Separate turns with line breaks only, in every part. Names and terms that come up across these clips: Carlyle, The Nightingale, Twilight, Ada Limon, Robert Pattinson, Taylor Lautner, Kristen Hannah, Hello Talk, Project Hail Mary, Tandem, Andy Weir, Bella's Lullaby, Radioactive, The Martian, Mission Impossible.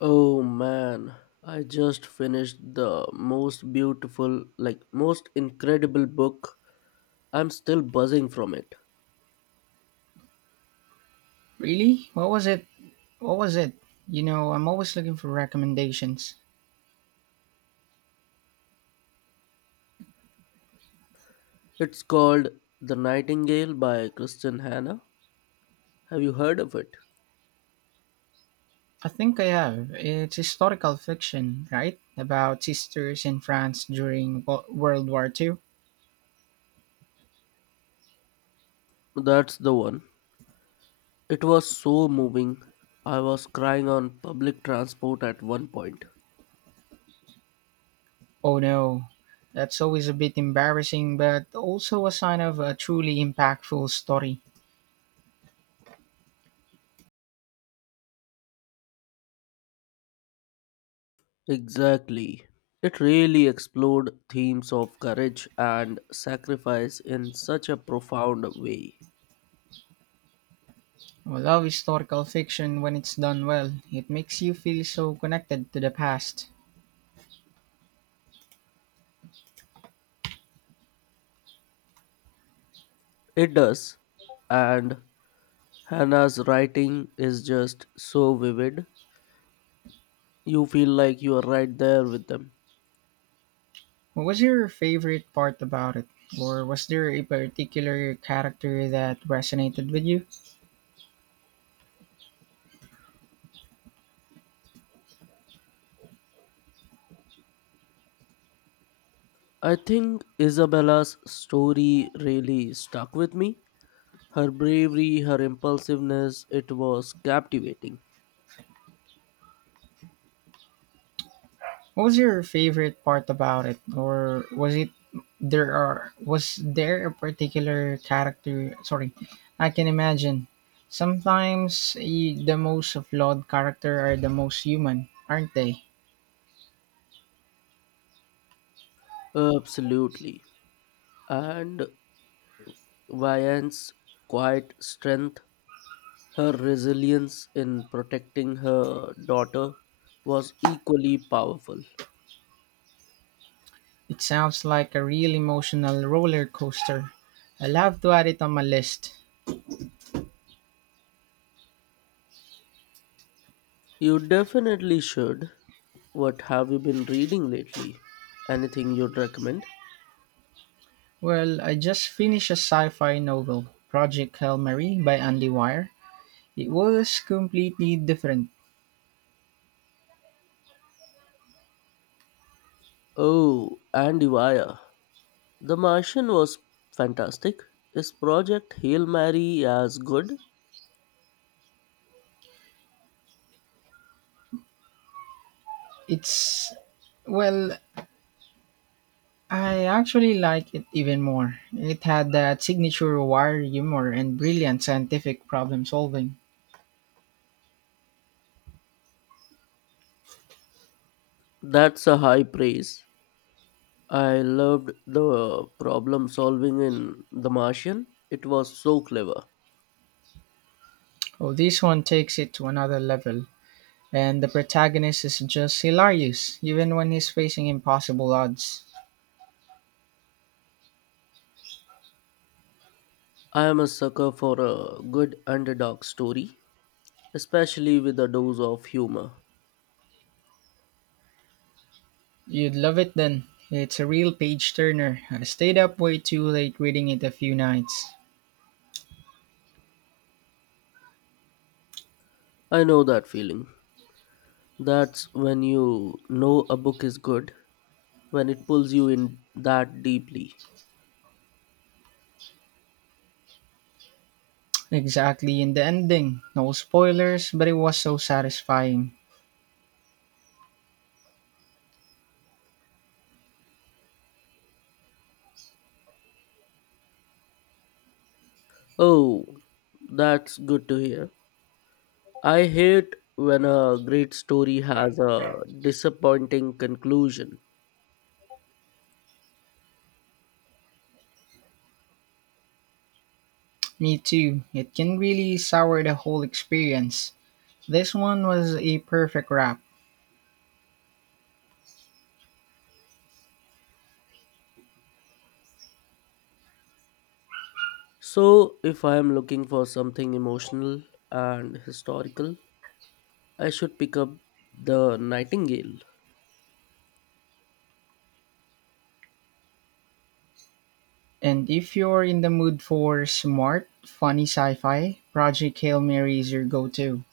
Oh man, I just finished the most beautiful, like most incredible book. I'm still buzzing from it.
Really? What was it? What was it? You know, I'm always looking for recommendations.
It's called The Nightingale by Kristen Hannah. Have you heard of it?
I think I have. It's historical fiction, right? About sisters in France during World War Two.
That's the one. It was so moving. I was crying on public transport at one point.
Oh no. That's always a bit embarrassing, but also a sign of a truly impactful story.
Exactly. It really explored themes of courage and sacrifice in such a profound way.
I love historical fiction when it's done well. It makes you feel so connected to the past.
It does. And Hannah's writing is just so vivid. You feel like you are right there with them.
What was your favorite part about it? Or was there a particular character that resonated with you?
I think Isabella's story really stuck with me. Her bravery, her impulsiveness, it was captivating.
What was your favorite part about it, or was there a particular character? Sorry, I can imagine. Sometimes the most flawed character are the most human, aren't they?
Absolutely. And Vianne's quiet strength, her resilience in protecting her daughter was equally powerful.
It sounds like a real emotional roller coaster. I'll have to add it on my list.
You definitely should. What have you been reading lately? Anything you'd recommend?
Well, I just finished a sci-fi novel, Project Hail Mary by Andy Weir. It was completely different.
Oh, Andy Weir. The Martian was fantastic. Is Project Hail Mary as good?
It's well, I actually like it even more. It had that signature wire humor and brilliant scientific problem solving.
That's a high praise. I loved the problem solving in The Martian. It was so clever.
Oh, this one takes it to another level. And the protagonist is just hilarious, even when he's facing impossible odds.
I am a sucker for a good underdog story, especially with a dose of humor.
You'd love it then. It's a real page turner. I stayed up way too late reading it a few nights.
I know that feeling. That's when you know a book is good when it pulls you in that deeply.
Exactly in the ending. No spoilers, but it was so satisfying.
Oh, that's good to hear. I hate when a great story has a disappointing conclusion.
Me too. It can really sour the whole experience. This one was a perfect wrap.
So, if I am looking for something emotional and historical, I should pick up The Nightingale.
And if you're in the mood for smart, funny sci-fi, Project Hail Mary is your go-to.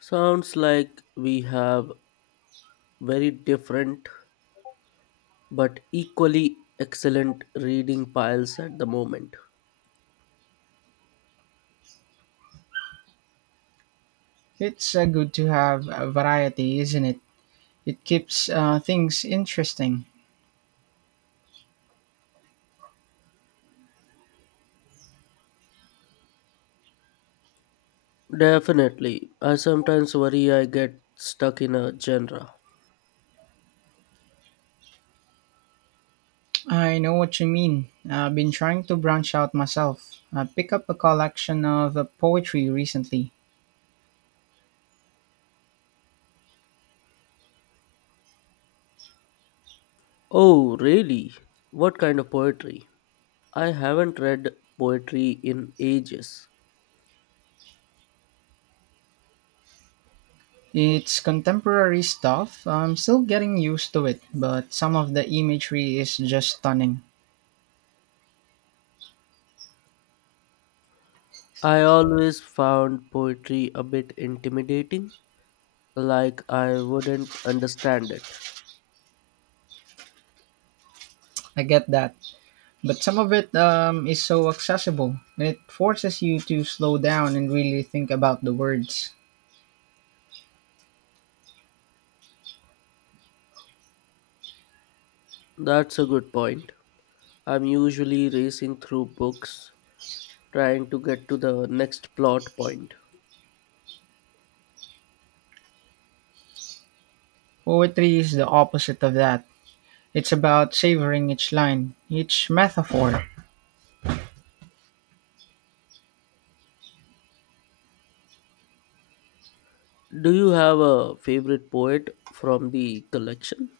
Sounds like we have very different but equally excellent reading piles at the moment.
It's good to have a variety, isn't it? It keeps things interesting.
Definitely. I sometimes worry I get stuck in a genre.
I know what you mean. I've been trying to branch out myself. I picked up a collection of poetry recently.
Oh, really? What kind of poetry? I haven't read poetry in ages.
It's contemporary stuff. I'm still getting used to it, but some of the imagery is just stunning.
I always found poetry a bit intimidating, like I wouldn't understand it.
I get that. But some of it is so accessible, and it forces you to slow down and really think about the words.
That's a good point. I'm usually racing through books, trying to get to the next plot point.
Poetry is the opposite of that. It's about savoring each line, each metaphor.
Do you have a favorite poet from the collection?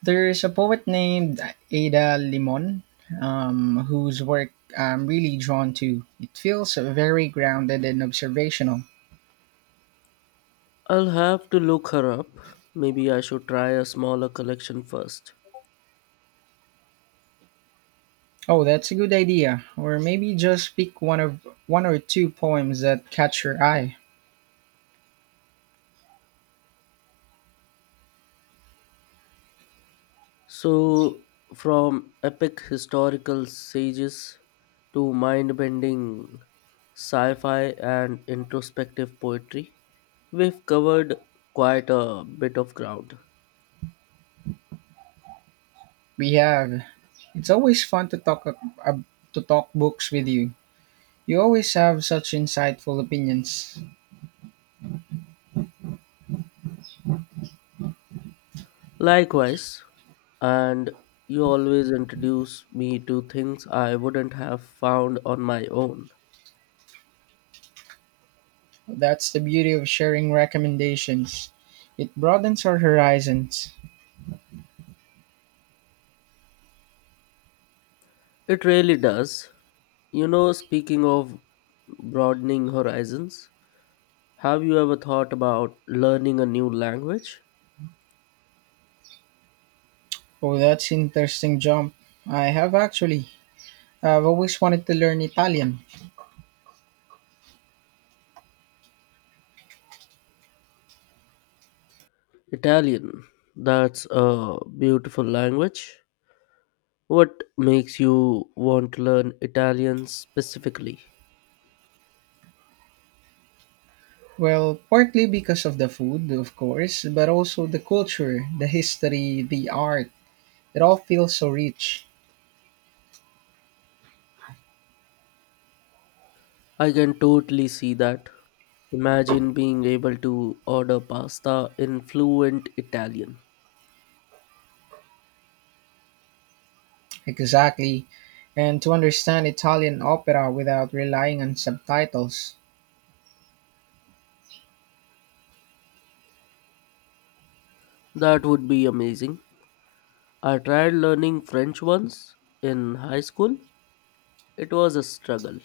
There is a poet named Ada Limon, whose work I'm really drawn to. It feels very grounded and observational.
I'll have to look her up. Maybe I should try a smaller collection first.
Oh, that's a good idea. Or maybe just pick one of one or two poems that catch your eye.
So, from epic historical sages to mind bending sci fi and introspective poetry, we've covered quite a bit of ground.
We have. It's always fun to talk to talk books with you. You always have such insightful opinions.
Likewise, and you always introduce me to things I wouldn't have found on my own.
That's the beauty of sharing recommendations. It broadens our horizons.
It really does. You know, speaking of broadening horizons, have you ever thought about learning a new language?
Oh, that's interesting jump. I have actually. I've always wanted to learn Italian.
Italian. That's a beautiful language. What makes you want to learn Italian specifically?
Well, partly because of the food, of course, but also the culture, the history, the art. It all feels so rich.
I can totally see that. Imagine being able to order pasta in fluent Italian.
Exactly. And to understand Italian opera without relying on subtitles.
That would be amazing. I tried learning French once in high school. It was a struggle.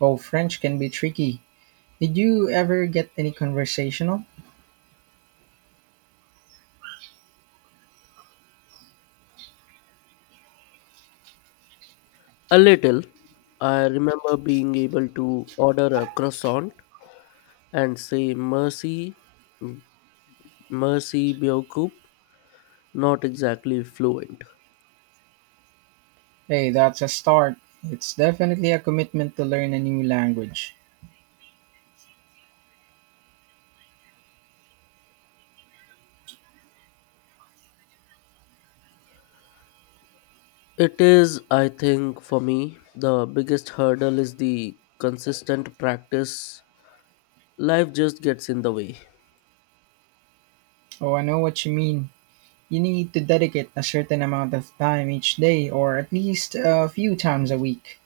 Well, French can be tricky. Did you ever get any conversational?
A little. I remember being able to order a croissant and say mercy, mercy Beowulf, not exactly fluent.
Hey, that's a start. It's definitely a commitment to learn a new language.
It is, I think, for me, the biggest hurdle is the consistent practice. Life just gets in the way.
Oh, I know what you mean. You need to dedicate a certain amount of time each day, or at least a few times a week.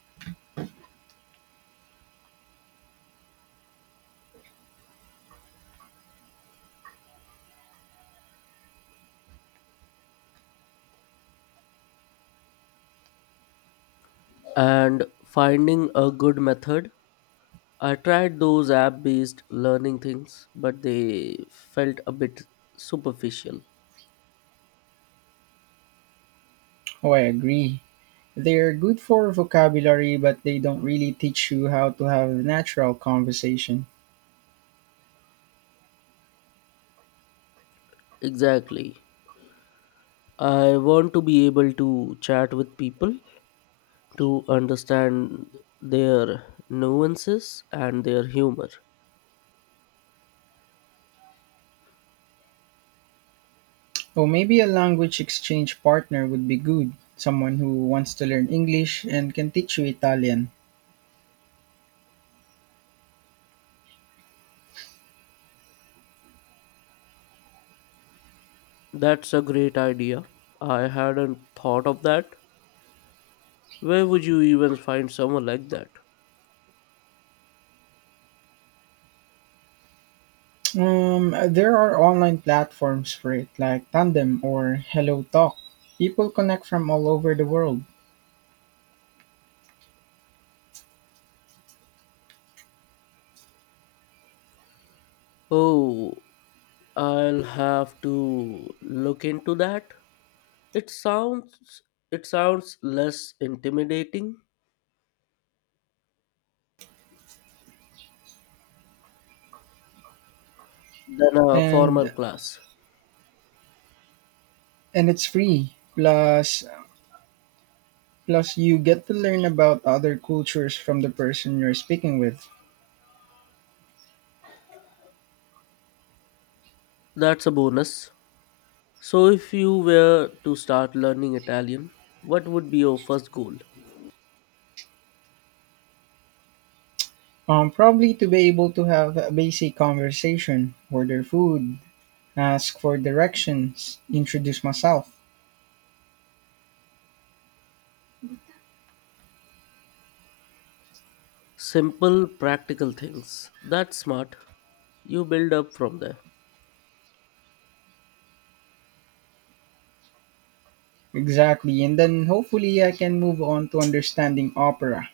And finding a good method. I tried those app based learning things, but they felt a bit superficial.
Oh, I agree. They're good for vocabulary, but they don't really teach you how to have natural conversation.
Exactly. I want to be able to chat with people to understand their nuances and their humor.
Oh, maybe a language exchange partner would be good. Someone who wants to learn English and can teach you Italian.
That's a great idea. I hadn't thought of that. Where would you even find someone like that?
There are online platforms for it, like Tandem or Hello Talk. People connect from all over the world,
Oh, I'll have to look into that. It sounds it sounds less intimidating than a formal
and
class.
and it's free. Plus, you get to learn about other cultures from the person you're speaking with.
That's a bonus. So if you were to start learning Italian, what would be your first goal?
Probably to be able to have a basic conversation, order food, ask for directions, introduce myself.
Simple, practical things. That's smart. You build up from there.
Exactly, and then hopefully I can move on to understanding opera.